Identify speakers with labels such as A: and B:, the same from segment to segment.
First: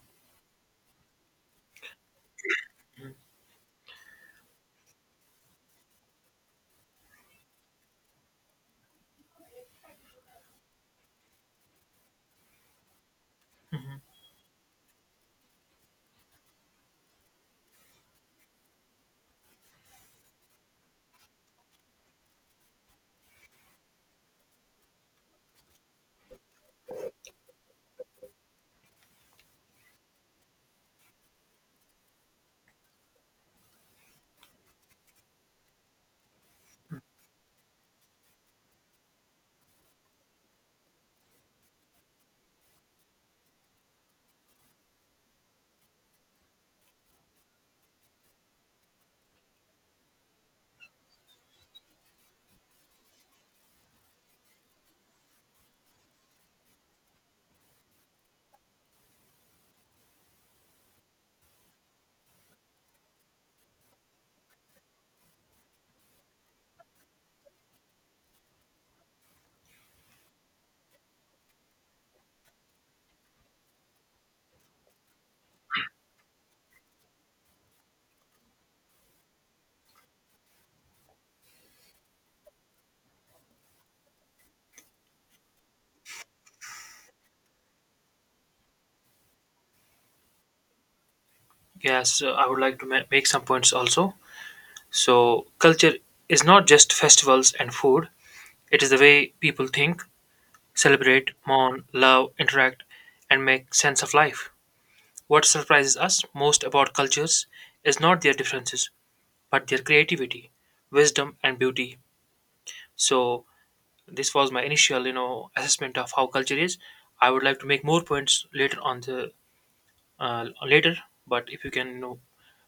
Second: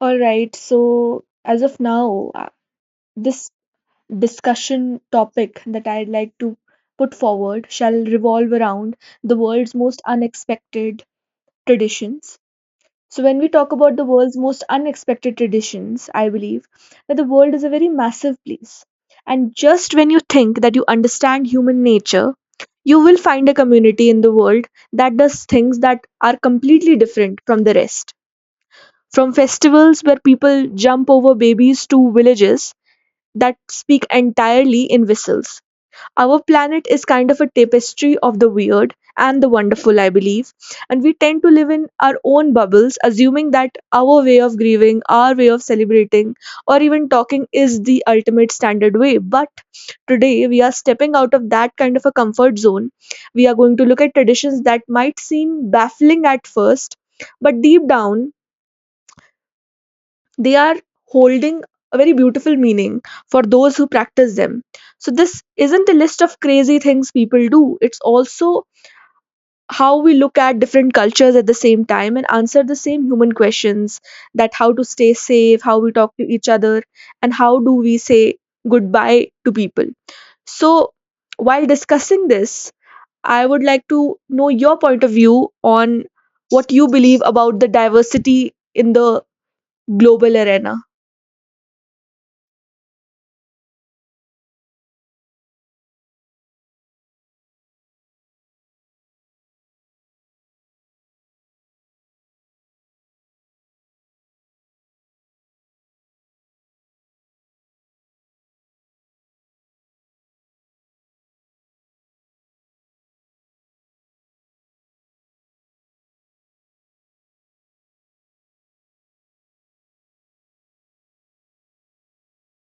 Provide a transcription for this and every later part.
A: All right, so as of now, this discussion topic that I'd like to put forward shall revolve around the world's most unexpected traditions. So, when we talk about the world's most unexpected traditions, I believe that the world is a very massive place. And just when you think that you understand human nature, you will find a community in the world that does things that are completely different from the rest, from festivals where people jump over babies to villages that speak entirely in whistles. Our planet is kind of a tapestry of the weird and the wonderful, I believe. And we tend to live in our own bubbles, assuming that our way of grieving, our way of celebrating, or even talking is the ultimate standard way. But today, we are stepping out of that kind of a comfort zone. We are going to look at traditions that might seem baffling at first, but deep down, they are holding a very beautiful meaning for those who practice them. So, this isn't a list of crazy things people do, it's also how we look at different cultures at the same time and answer the same human questions: that how to stay safe, how we talk to each other, and how do we say goodbye to people. So, while discussing this, I would like to know your point of view on what you believe about the diversity in the global arena.
B: Yes, I would like to make some points also. So, culture is not just festivals and food, it is the way people think, celebrate, mourn, love, interact, and make sense of life. What surprises us most about cultures is not their differences, but their creativity, wisdom, and beauty. So, this was my initial, assessment of how culture is. I would like to make more points later on the later, but if you can,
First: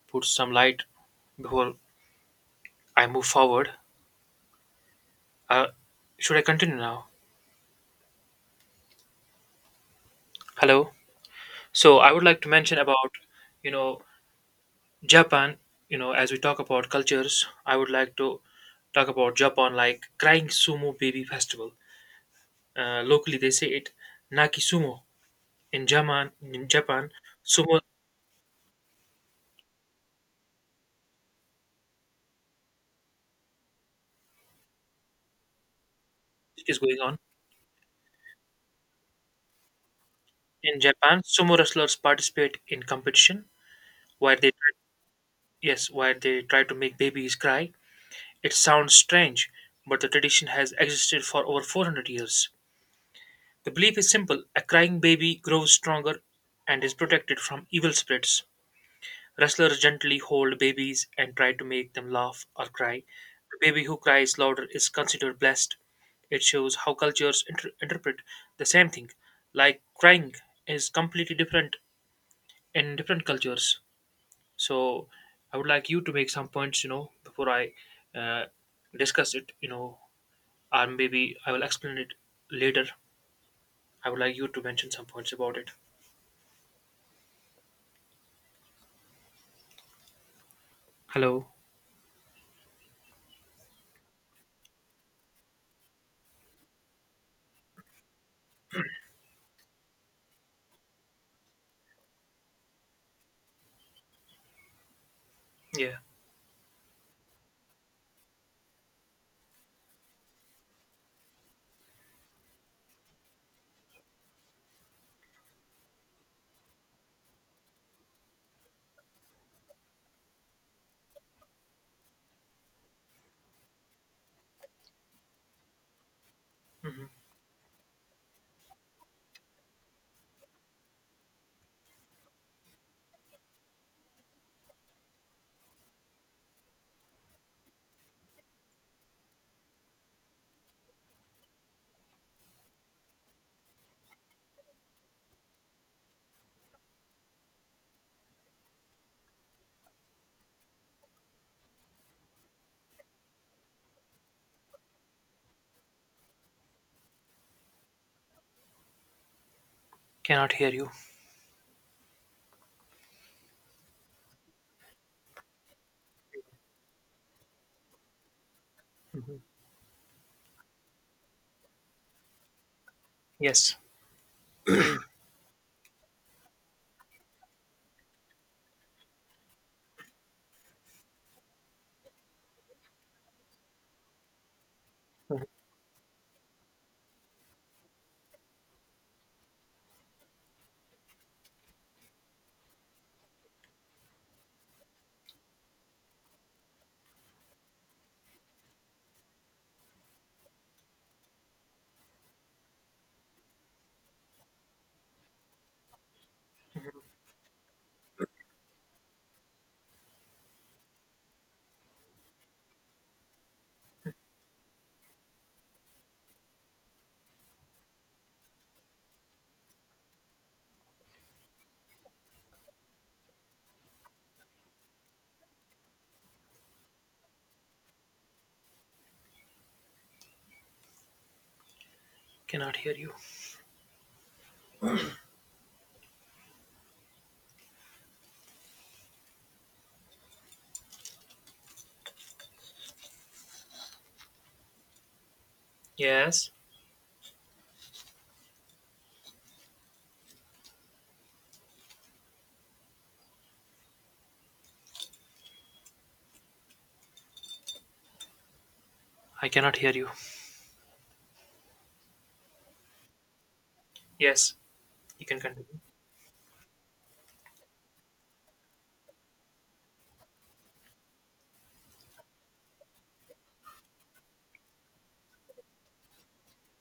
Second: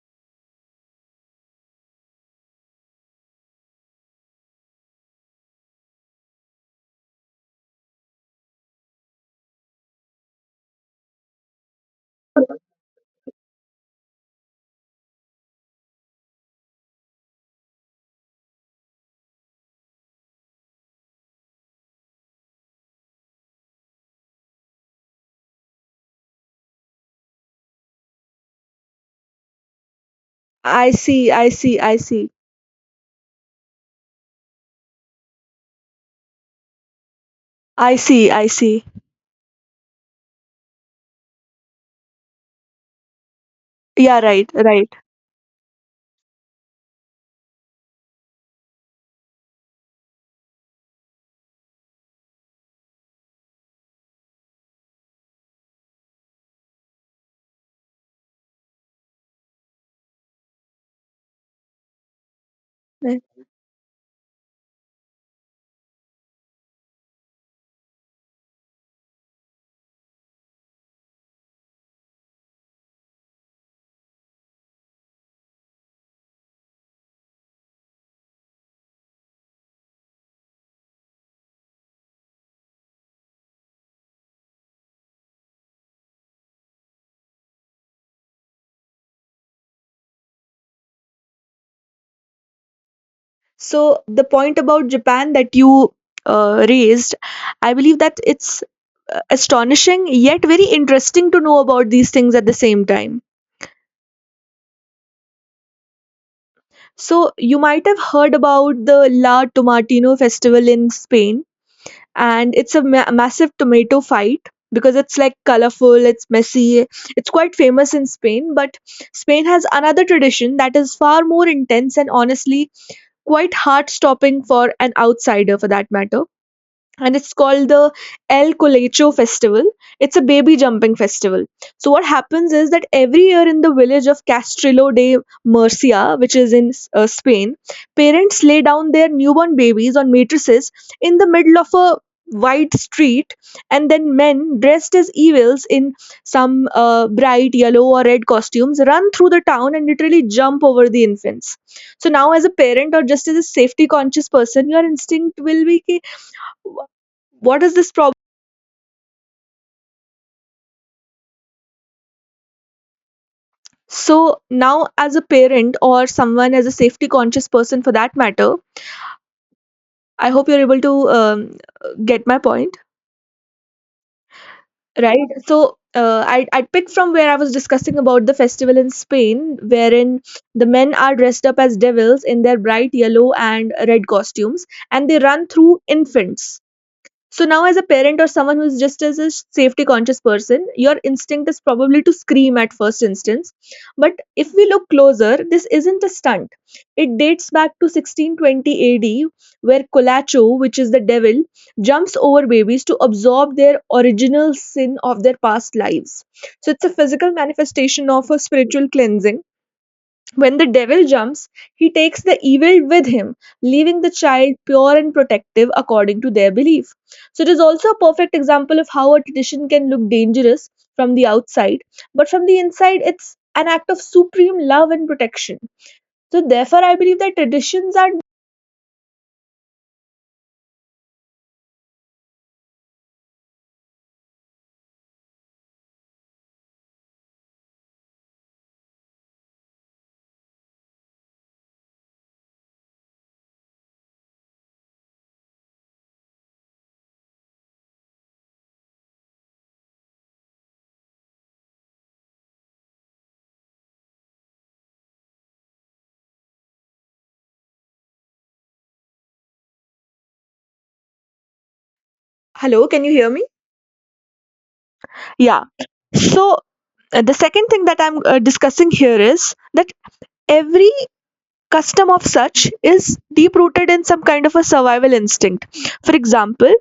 B: put some light before I move forward. Uh, should I continue now? Hello. So I would like to mention about, you know, Japan. You know, as we talk about cultures, I would like to talk about Japan, like crying sumo baby festival. Locally, they say it Naki Sumo. In Japan, sumo
A: I see, I see, I see.
B: is going on.
A: I see, I see.
B: In Japan, sumo wrestlers participate in competition
A: Yeah,
B: where
A: right,
B: they, try-
A: right.
B: yes, where they try to make babies cry. It sounds strange, but the tradition has existed for over 400 years. The belief is simple: a crying baby grows stronger and is protected from evil spirits. Wrestlers gently hold babies and try to make them laugh or cry.
A: Right.
B: The baby who cries louder is considered blessed. It shows how cultures interpret the same thing. Like crying is completely different in different cultures. So, I would like you to make some points, before I uh, discuss it, or maybe I will explain it later. I would like you to mention some points about it. Hello.
A: So the point about Japan that you raised, I believe that it's astonishing yet very interesting to know about these things at the same time.
B: Yeah.
A: So you might have heard about the La Tomatino festival in Spain, and it's a massive tomato fight because it's like colorful, it's messy, it's quite famous in Spain, but Spain has another tradition that is far more intense and, honestly, quite heart stopping for an outsider for that matter.
B: Hmm.
A: And it's called the El Colecho Festival. It's a baby jumping festival. So what happens is that every year in the village of Castrillo de Murcia, which is in Spain, parents lay down their newborn babies on mattresses in the middle of a wide street, and then men dressed as evils in some bright yellow or red costumes run through the town and literally jump over the infants. So now, as a parent or just as a safety conscious person, your instinct will be. Ki, what is this problem?
B: Cannot hear you.
A: So now, as a parent or someone as a safety conscious person for that matter,
B: Hmm.
A: I hope you're able to get my point,
B: Yes.
A: right? So I picked from where I was discussing about the festival in Spain, wherein the men are dressed up as devils in their bright yellow and red costumes, and they run through infants. So now, as a parent or someone who's just as a safety conscious person, your instinct is probably to scream at first instance. But if we look closer, this isn't a stunt. It dates back to 1620 AD, where Colacho, which is the devil, jumps over babies to absorb their original sin of their past lives. So it's a physical manifestation of a spiritual cleansing. When the devil jumps, he takes the evil with him, leaving the child pure and protective according to their belief. So, it is also a perfect example of how a tradition can look dangerous from the outside, but from the inside, it's an act of supreme love and protection. So, therefore, I believe that traditions are.
B: Cannot hear you. Yes. I cannot hear you.
A: Hello, can you hear me?
B: Yes. You can
A: Yeah.
B: continue.
A: So, the second thing that I'm discussing here is that every custom of such is deep rooted in some kind of a survival instinct. For example,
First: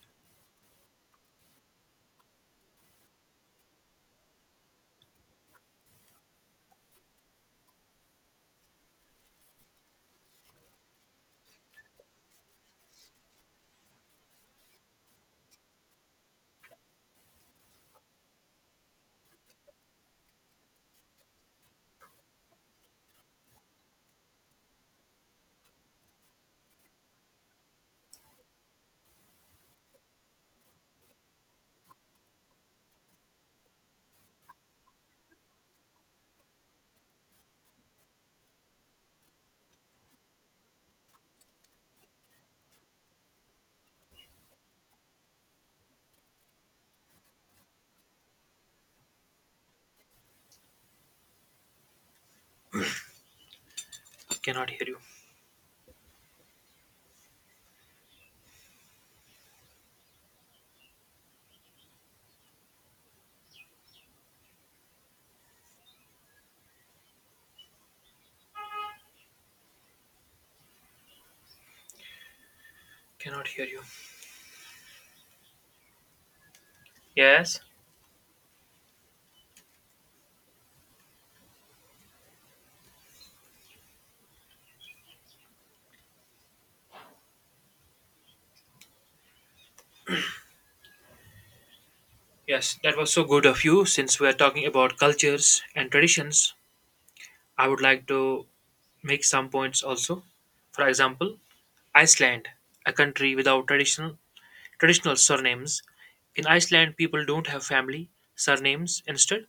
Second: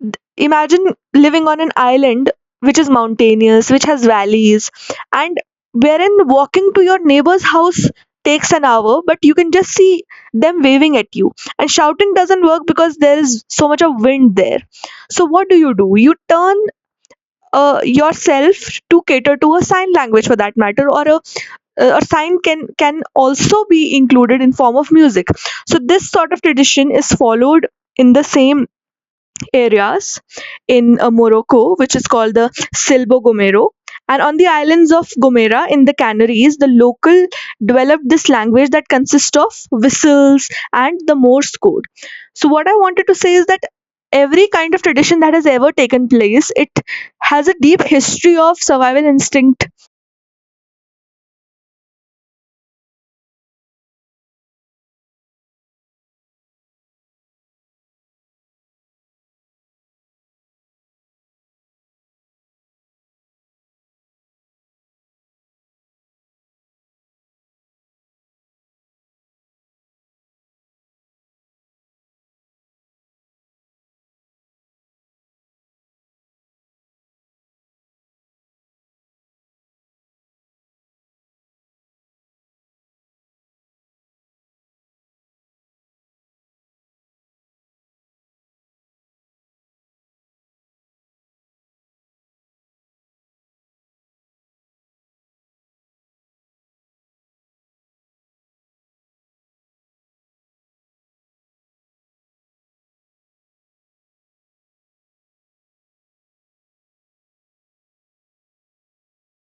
A: Imagine living on an island which is mountainous, which has valleys, and wherein walking to your neighbor's house takes an hour, but you can just see them waving at you. And shouting doesn't work because there is so much of wind there. So, what do? You turn yourself to cater to a sign language for that matter, or a sign can also be included in form of music. So, this sort of tradition is followed in the same areas in Morocco, which is called the Silbo Gomero. And on the islands of Gomera in the Canaries, the local developed this language that consists of whistles and the Morse code. So, what I wanted to say is that every kind of tradition that has ever taken place, it has a deep history of survival instinct.
B: Cannot hear you. Cannot hear you. Yes. Yes. That was so good of you. Since we are talking about cultures and traditions, I would like to make some points also. For example, Iceland, a country without traditional surnames. In Iceland, people don't have family surnames. Instead,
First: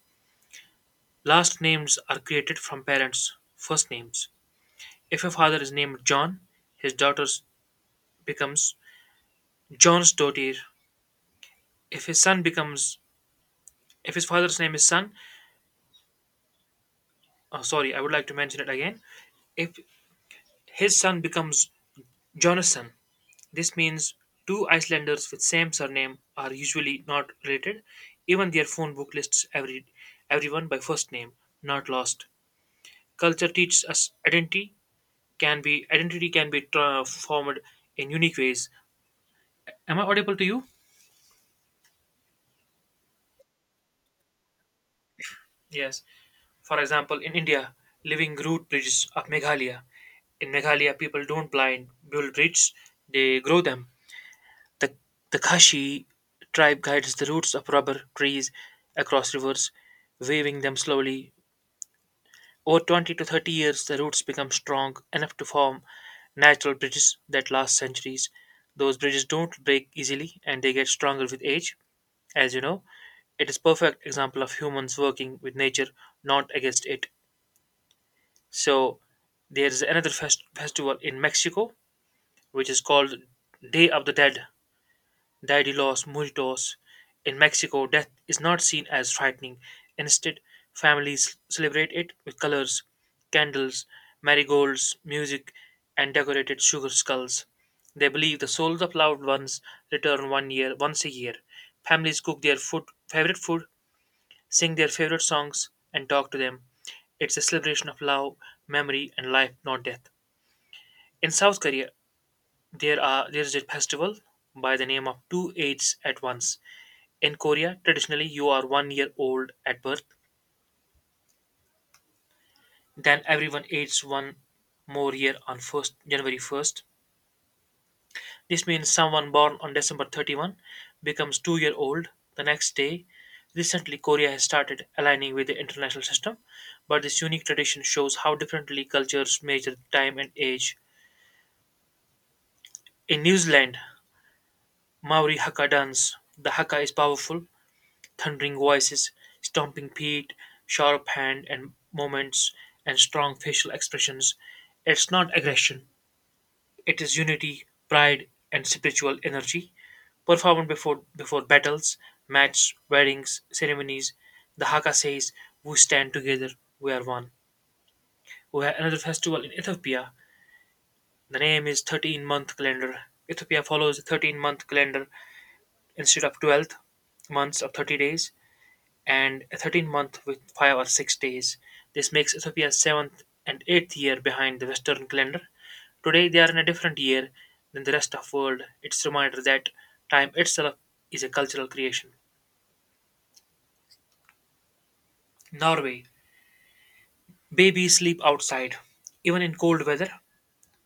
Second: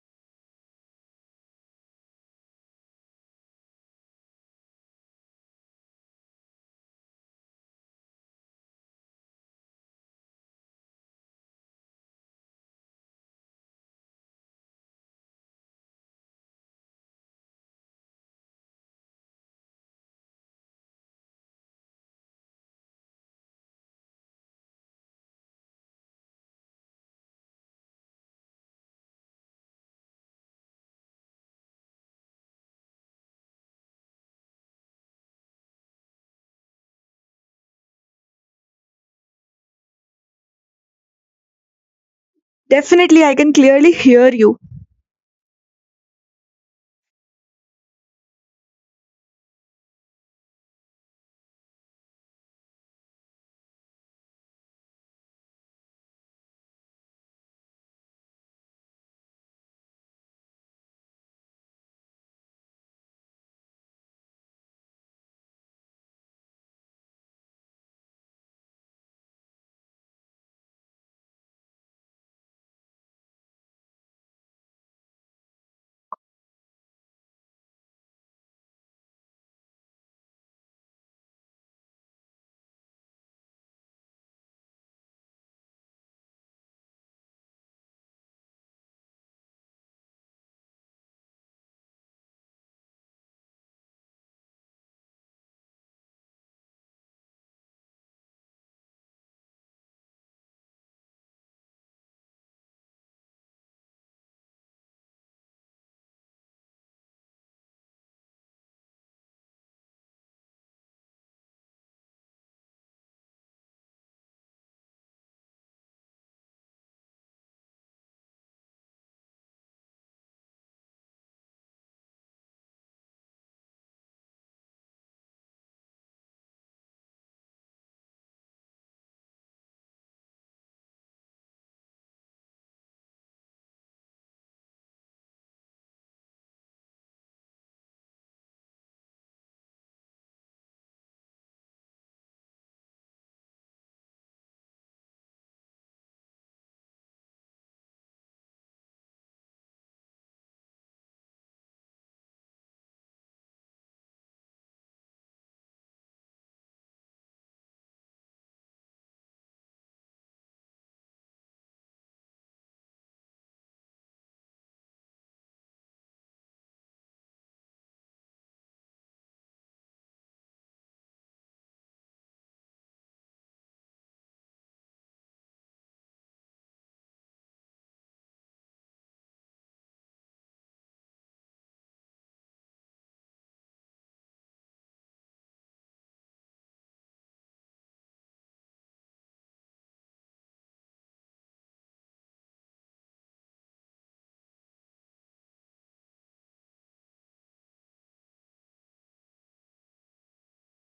B: last names are created from parents' first names. If a father is named John, his daughter becomes John's daughter. If his son becomes, if his father's name is son, oh, sorry, I would like to mention it again. If his son becomes Jonathan, this means two Icelanders with same surname are usually not related. Even their phone book lists everyone by first name, not last. Culture teaches us identity can be formed in unique ways. Am I audible to you?
A: Definitely, I can clearly hear you.
B: Yes. For example, in India, living root bridges of Meghalaya. In Meghalaya, people don't blind build bridges; they grow them. The the Khashi tribe guides the roots of rubber trees across rivers, waving them slowly. Over 20 to 30 years, the roots become strong enough to form natural bridges that last centuries. Those bridges don't break easily, and they get stronger with age. As you know, it is perfect example of humans working with nature, not against it. So there's another festival in Mexico which is called Day of the Dead, Dia de los Muertos. In Mexico, death is not seen as frightening. Instead, families celebrate it with colors, candles, marigolds, music, and decorated sugar skulls. They believe the souls of loved ones return 1 year once a year. Families cook their food, favorite food sing their favorite songs, and talk to them. It's a celebration of love, memory, and life, not death. In South Korea, there is a festival by the name of two aids at once. In Korea, traditionally you are 1 year old at birth, then everyone aids one more year on first January first. This means someone born on December 31 becomes 2 year old the next day. Recently, Korea has started aligning with the international system, but this unique tradition shows how differently cultures measure time and age. In New Zealand, Maori Hakka dance. The Hakka is powerful, thundering voices, stomping feet, sharp hand and movements, and strong facial expressions. It's not aggression, it is unity, pride, and spiritual energy, performed before battles, match, weddings, ceremonies. The Haka says, "We stand together, we are one." We have another festival in Ethiopia. The name is 13-month calendar. Ethiopia follows the 13-month calendar instead of 12 months of 30 days and a 13-month with 5 or 6 days. This makes Ethiopia's 7th and 8th year behind the Western calendar. Today they are in a different year than the rest of world. It's a reminder that time itself is a cultural creation. Norway. Babies sleep outside. Even in cold weather,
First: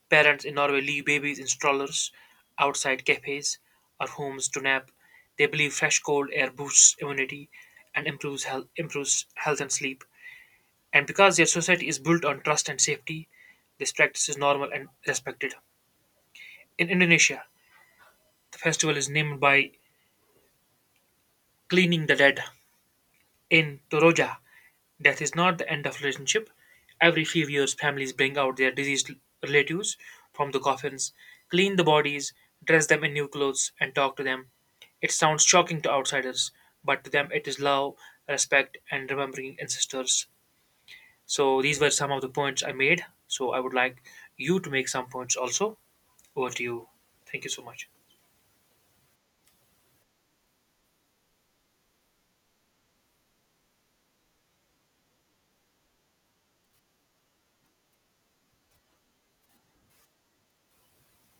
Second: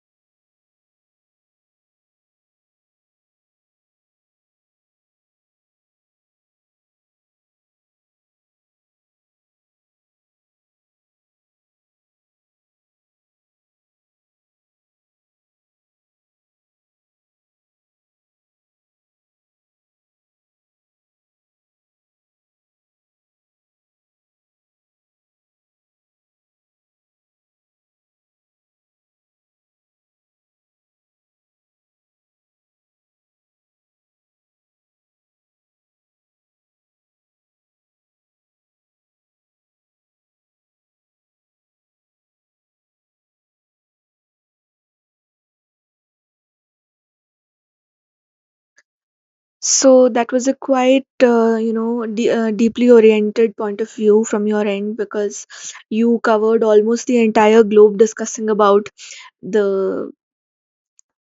B: parents in Norway leave babies in strollers, outside cafes, or homes to nap. They believe fresh cold air boosts immunity and improves health and sleep. And because their society is built on trust and safety, this practice is normal and respected. In Indonesia, the festival is named by cleaning the dead. In Toroja, death is not the end of relationship. Every few years, families bring out their deceased relatives from the coffins, clean the bodies, dress them in new clothes, and talk to them. It sounds shocking to outsiders, but to them it is love, respect, and remembering ancestors. So these were some of the points I made. So I would like you to make some points also. Over to you. Thank you so much.
A: So that was a quite, deeply oriented point of view from your end, because you covered almost the entire globe discussing about the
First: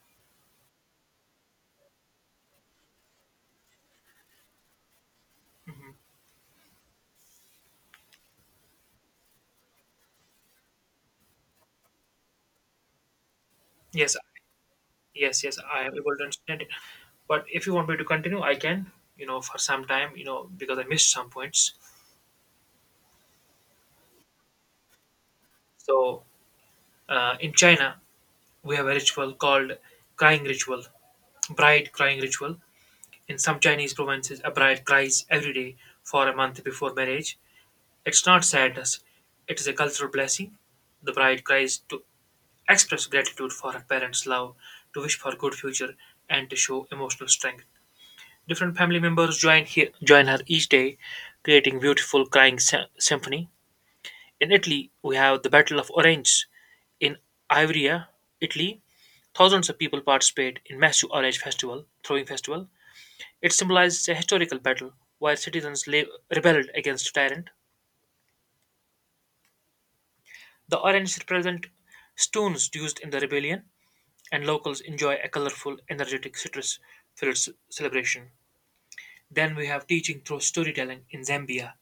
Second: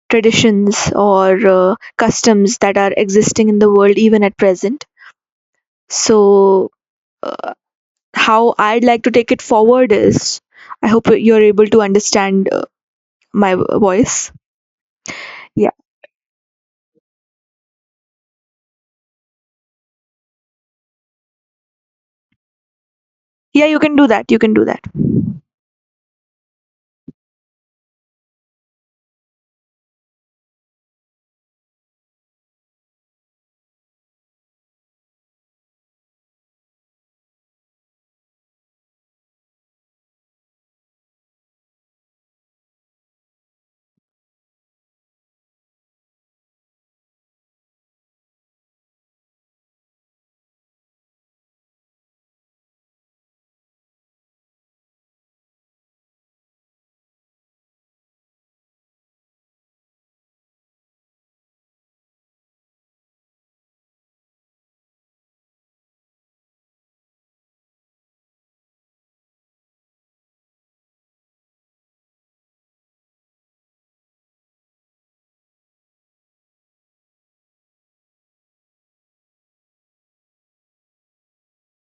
A: traditions or customs that are existing in the world even at present. So, uh, how I'd like to take it forward is I hope you're able to understand my
B: Yes,
A: voice.
B: yes, yes. I am able to understand it. But if you want me to continue, I can. You know, for some time, because I missed some points.
A: Yeah, you can do that. You can do that.
B: So in China, we have a ritual called crying ritual, bride crying ritual. In some Chinese provinces, a bride cries every day for a month before marriage. It's not sadness; it is a cultural blessing. The bride cries to express gratitude for her parent's love, to wish for a good future, and to show emotional strength. Different family members join her each day, creating beautiful crying symphony. In Italy, we have the Battle of Orange. In Ivrea, Italy, thousands of people participate in massive orange festival, throwing festival. It symbolizes a historical battle where citizens rebelled against a tyrant. The orange represent stones used in the rebellion and locals enjoy a colorful, energetic, citrus filled celebration. Then we have teaching through storytelling in Zambia.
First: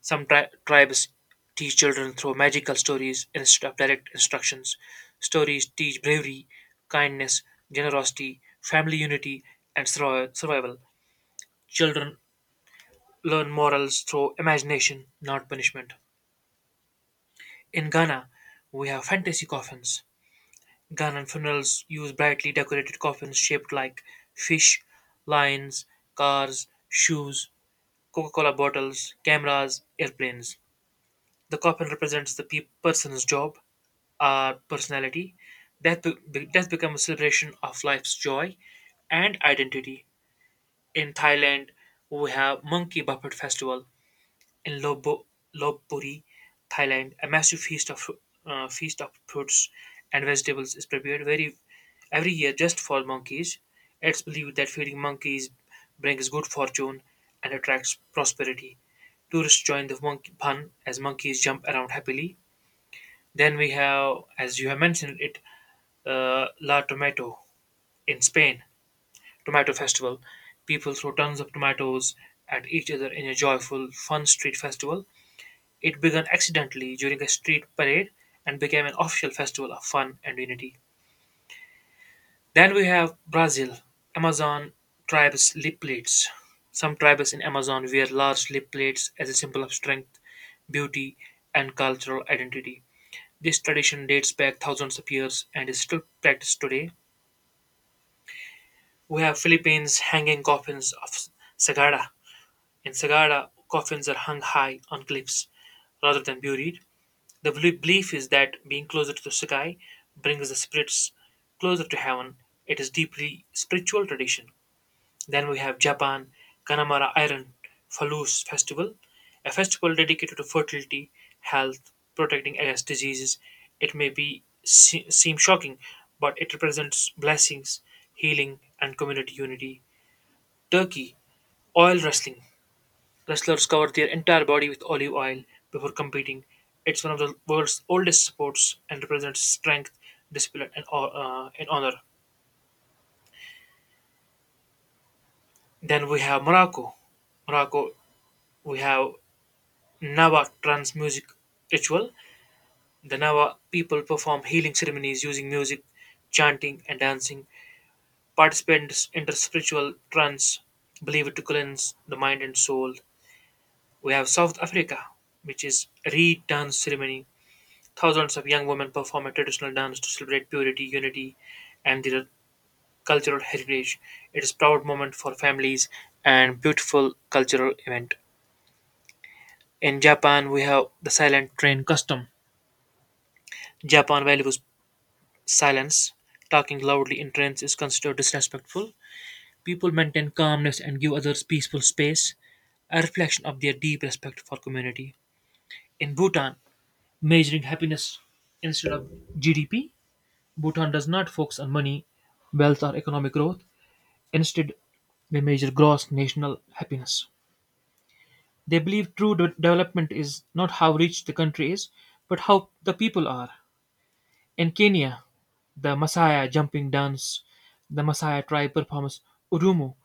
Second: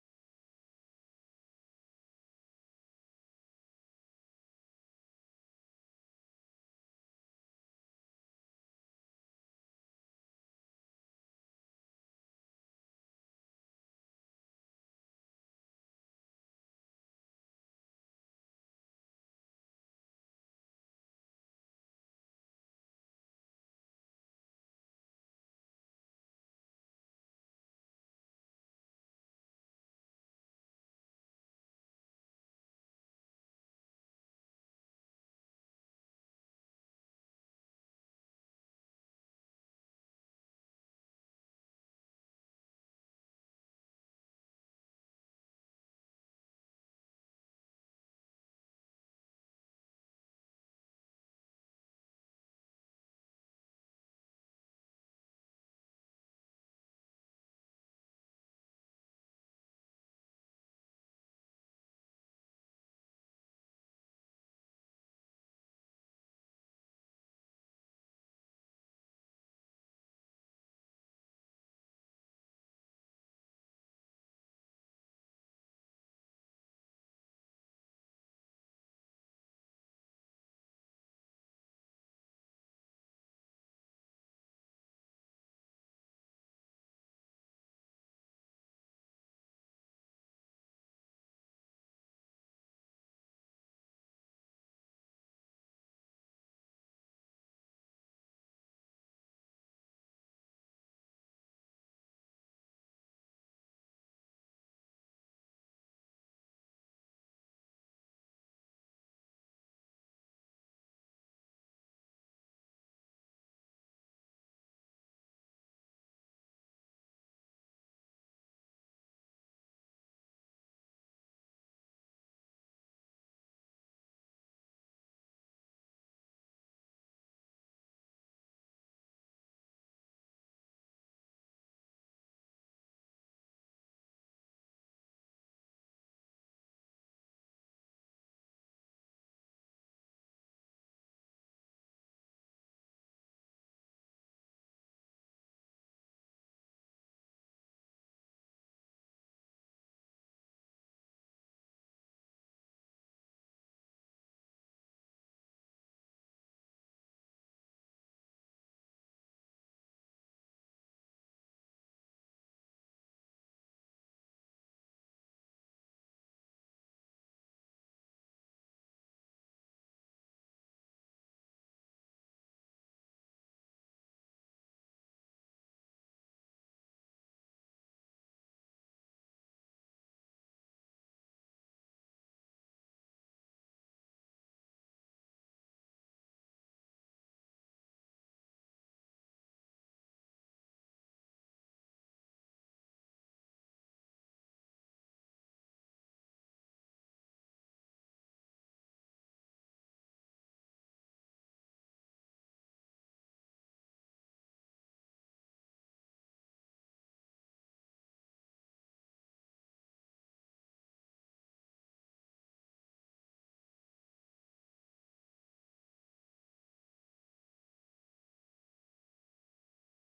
B: Some tribes teach children through magical stories instead of direct instructions. Stories teach bravery, kindness, generosity, family unity, and survival. Children learn morals through imagination, not punishment. In Ghana, we have fantasy coffins. Ghanaian funerals use brightly decorated coffins shaped like fish, lions, cars, shoes, Coca Cola bottles, cameras, airplanes. The coffin represents the person's job, personality. Death becomes a celebration of life's joy and identity. In Thailand, we have Monkey Buffet Festival, in Lopburi, Thailand, a massive feast of fruits and vegetables is prepared very every year just for monkeys. It's believed that feeding monkeys brings good fortune and attracts prosperity. Tourists join the monkey fun as monkeys jump around happily. Then we have, as you have mentioned it, La Tomato in Spain, Tomato Festival. People throw tons of tomatoes at each other in a joyful, fun street festival. It began accidentally during a street parade and became an official festival of fun and unity. Then we have Brazil, Amazon tribes lip plates. Some tribes in Amazon wear large lip plates as a symbol of strength, beauty, and cultural identity. This tradition dates back thousands of years and is still practiced today. We have Philippines hanging coffins of Sagada. In Sagada, coffins are hung high on cliffs rather than buried. The belief is that being closer to the sky brings the spirits closer to heaven. It is deeply spiritual tradition. Then we have Japan, Kanamara Iron Falus Festival, a festival dedicated to fertility, health, protecting against diseases. It may be seem shocking, but it represents blessings, healing, and community unity. Turkey, oil wrestling. Wrestlers cover their entire body with olive oil before competing. It's one of the world's oldest sports and represents strength, discipline, and honor. Then we have Morocco. Morocco, we have Nawa trance music ritual. The Nawa people perform healing ceremonies using music, chanting, and dancing. Participants enter spiritual trance, believed to cleanse the mind and soul. We have South Africa, which is reed dance ceremony. Thousands of young women perform a traditional dance to celebrate purity, unity, and their cultural heritage. It is a proud moment for families and beautiful cultural event. In Japan, we have the silent train custom. Japan values silence. Talking loudly in trains is considered disrespectful. People maintain calmness and give others peaceful space, a reflection of their deep respect for community. In Bhutan, measuring happiness instead of GDP. Bhutan does not focus on money, wealth, or economic growth. Instead, they measure gross national happiness. They believe true development is not how rich the country is, but how the people are. In Kenya, the Masaya jumping dance, the Masaya tribe performs Urumu,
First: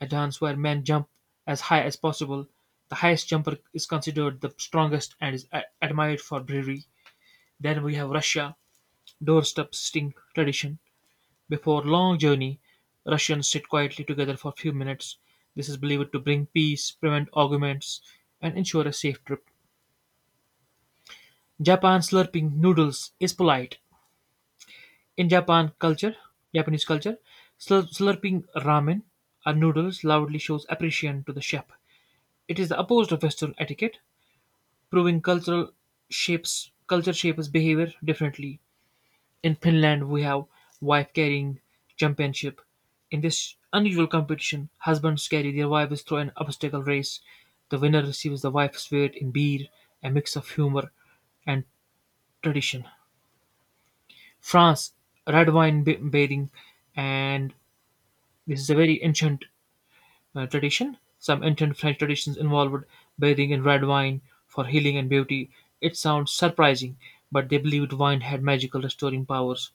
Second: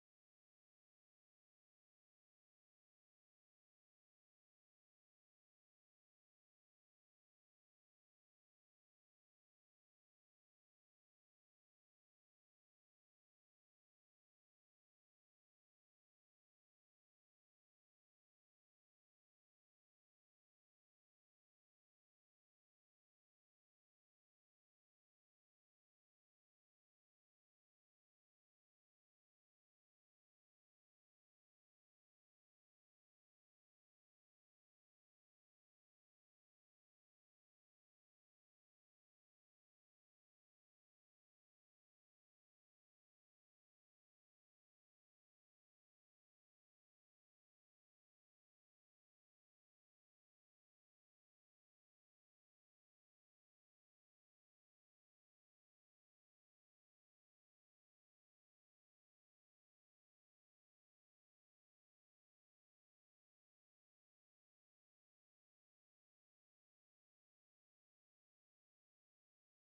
B: a dance where men jump as high as possible. The highest jumper is considered the strongest and is admired for bravery. Then we have Russia, doorstep sting tradition. Before long journey, Russians sit quietly together for a few minutes. This is believed to bring peace, prevent arguments, and ensure a safe trip. Japan slurping noodles is polite. In Japanese culture, slurping ramen or noodles loudly shows appreciation to the chef. It is the opposite of Western etiquette, proving cultural shapes culture shapes behavior differently. In Finland we have Wife Carrying Championship. In this unusual competition, husbands carry their wives through an obstacle race. The winner receives the wife's weight in beer, a mix of humor and tradition. France, red wine bathing, and this is a very ancient tradition. Some ancient French traditions involved bathing in red wine for healing and beauty. It sounds surprising, but they believed wine had magical restoring powers.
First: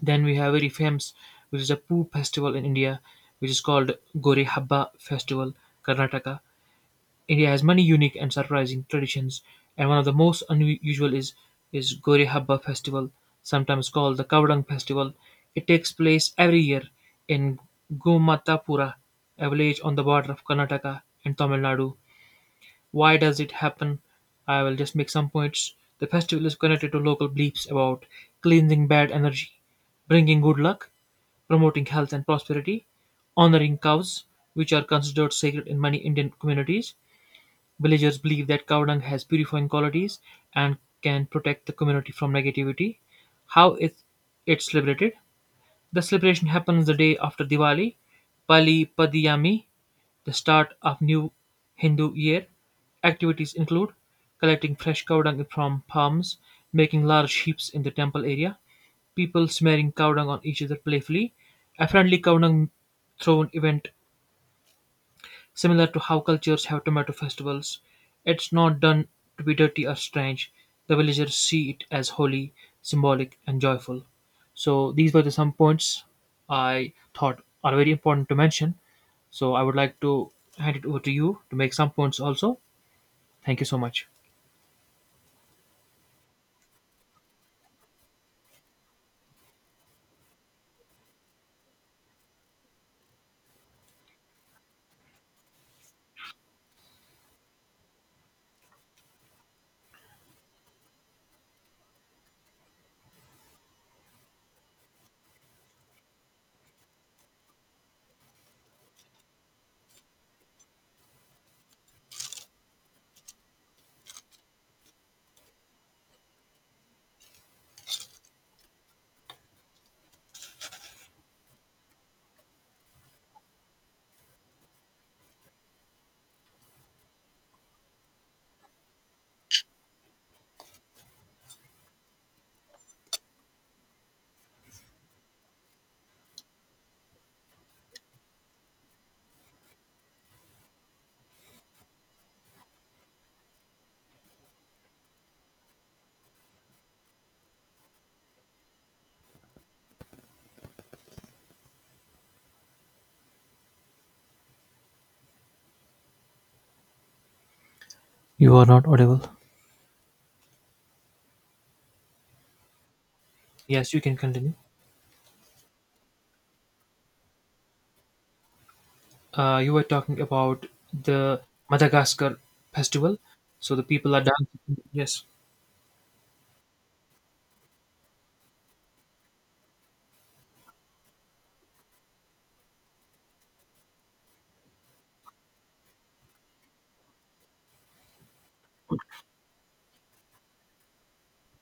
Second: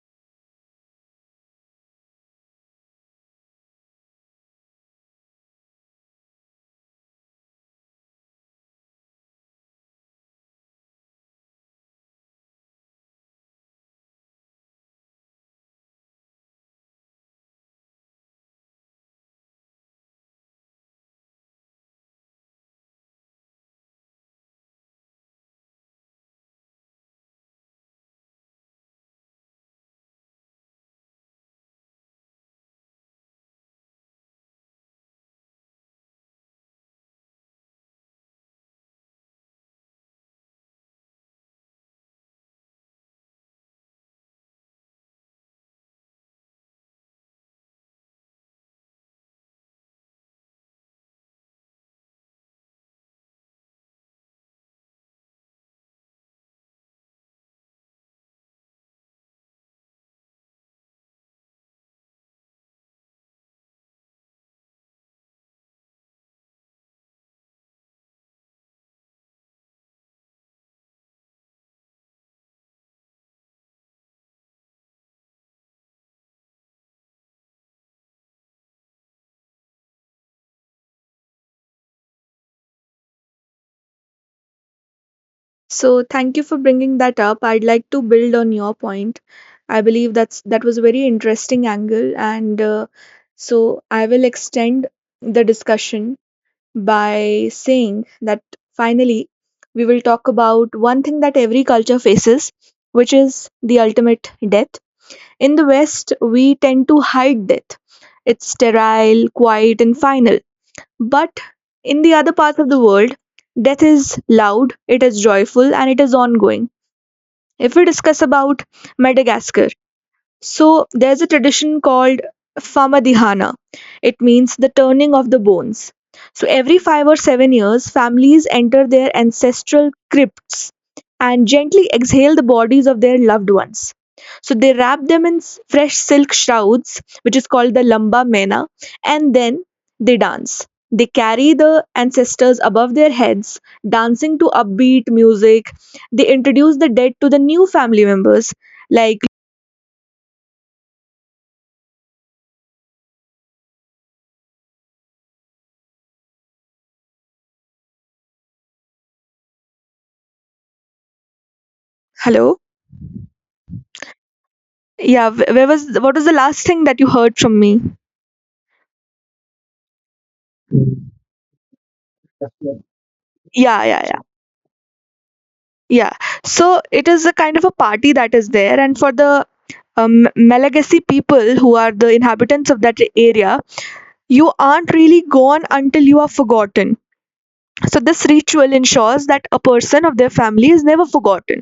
B: Then we have very famous, which is a Poo festival in India, which is called Gore Habba Festival, Karnataka. India has many unique and surprising traditions, and one of the most unusual is Gore Habba Festival, sometimes called the Kavadang Festival. It takes place every year in Gomatapura, a village on the border of Karnataka and Tamil Nadu. Why does it happen? I will just make some points. The festival is connected to local beliefs about cleansing bad energy, bringing good luck, promoting health and prosperity, honoring cows, which are considered sacred in many Indian communities. Villagers believe that cow dung has purifying qualities and can protect the community from negativity. How is it celebrated? The celebration happens the day after Diwali, Pali Padiyami, the start of new Hindu year. Activities include collecting fresh cow dung from palms, making large heaps in the temple area, people smearing cow dung on each other playfully. A friendly cow dung thrown event. Similar to how cultures have tomato festivals, it's not done to be dirty or strange. The villagers see it as holy, symbolic, and joyful. So these were the some points I thought are very important to mention. So I would like to hand it over to you to make some points also. Thank you so much.
A: So thank you for bringing that up. I'd like to build on your point. I believe that was a very interesting angle, and, so I will extend the discussion by saying that finally we will talk about one thing that every culture faces, which is the ultimate death. In the West, we tend to hide death. It's sterile, quiet, and final. But in the other parts of the world, death is loud, it is joyful, and it is ongoing. If we discuss about Madagascar, so there's a tradition called Famadihana. It means the turning of the bones. So every 5 or 7 years, families enter their ancestral crypts and gently exhale the bodies of their loved ones. So they wrap them in fresh silk shrouds, which is called the lamba mena, and then they dance. They carry the ancestors above their heads, dancing to upbeat music. They introduce the dead to the new family members, like
B: You are not audible.
A: hello.
B: Yes, you can continue.
A: Yeah, wh- where was what was the last thing that you heard from me?
B: You were talking about the Madagascar festival. So the
A: Yeah, yeah,
B: people
A: yeah,
B: are dancing. Yes.
A: yeah. So it is a kind of a party that is there, and for the Malagasy people who are the inhabitants of that area, you aren't really gone until you are forgotten. So this ritual ensures that a person of their family is never forgotten.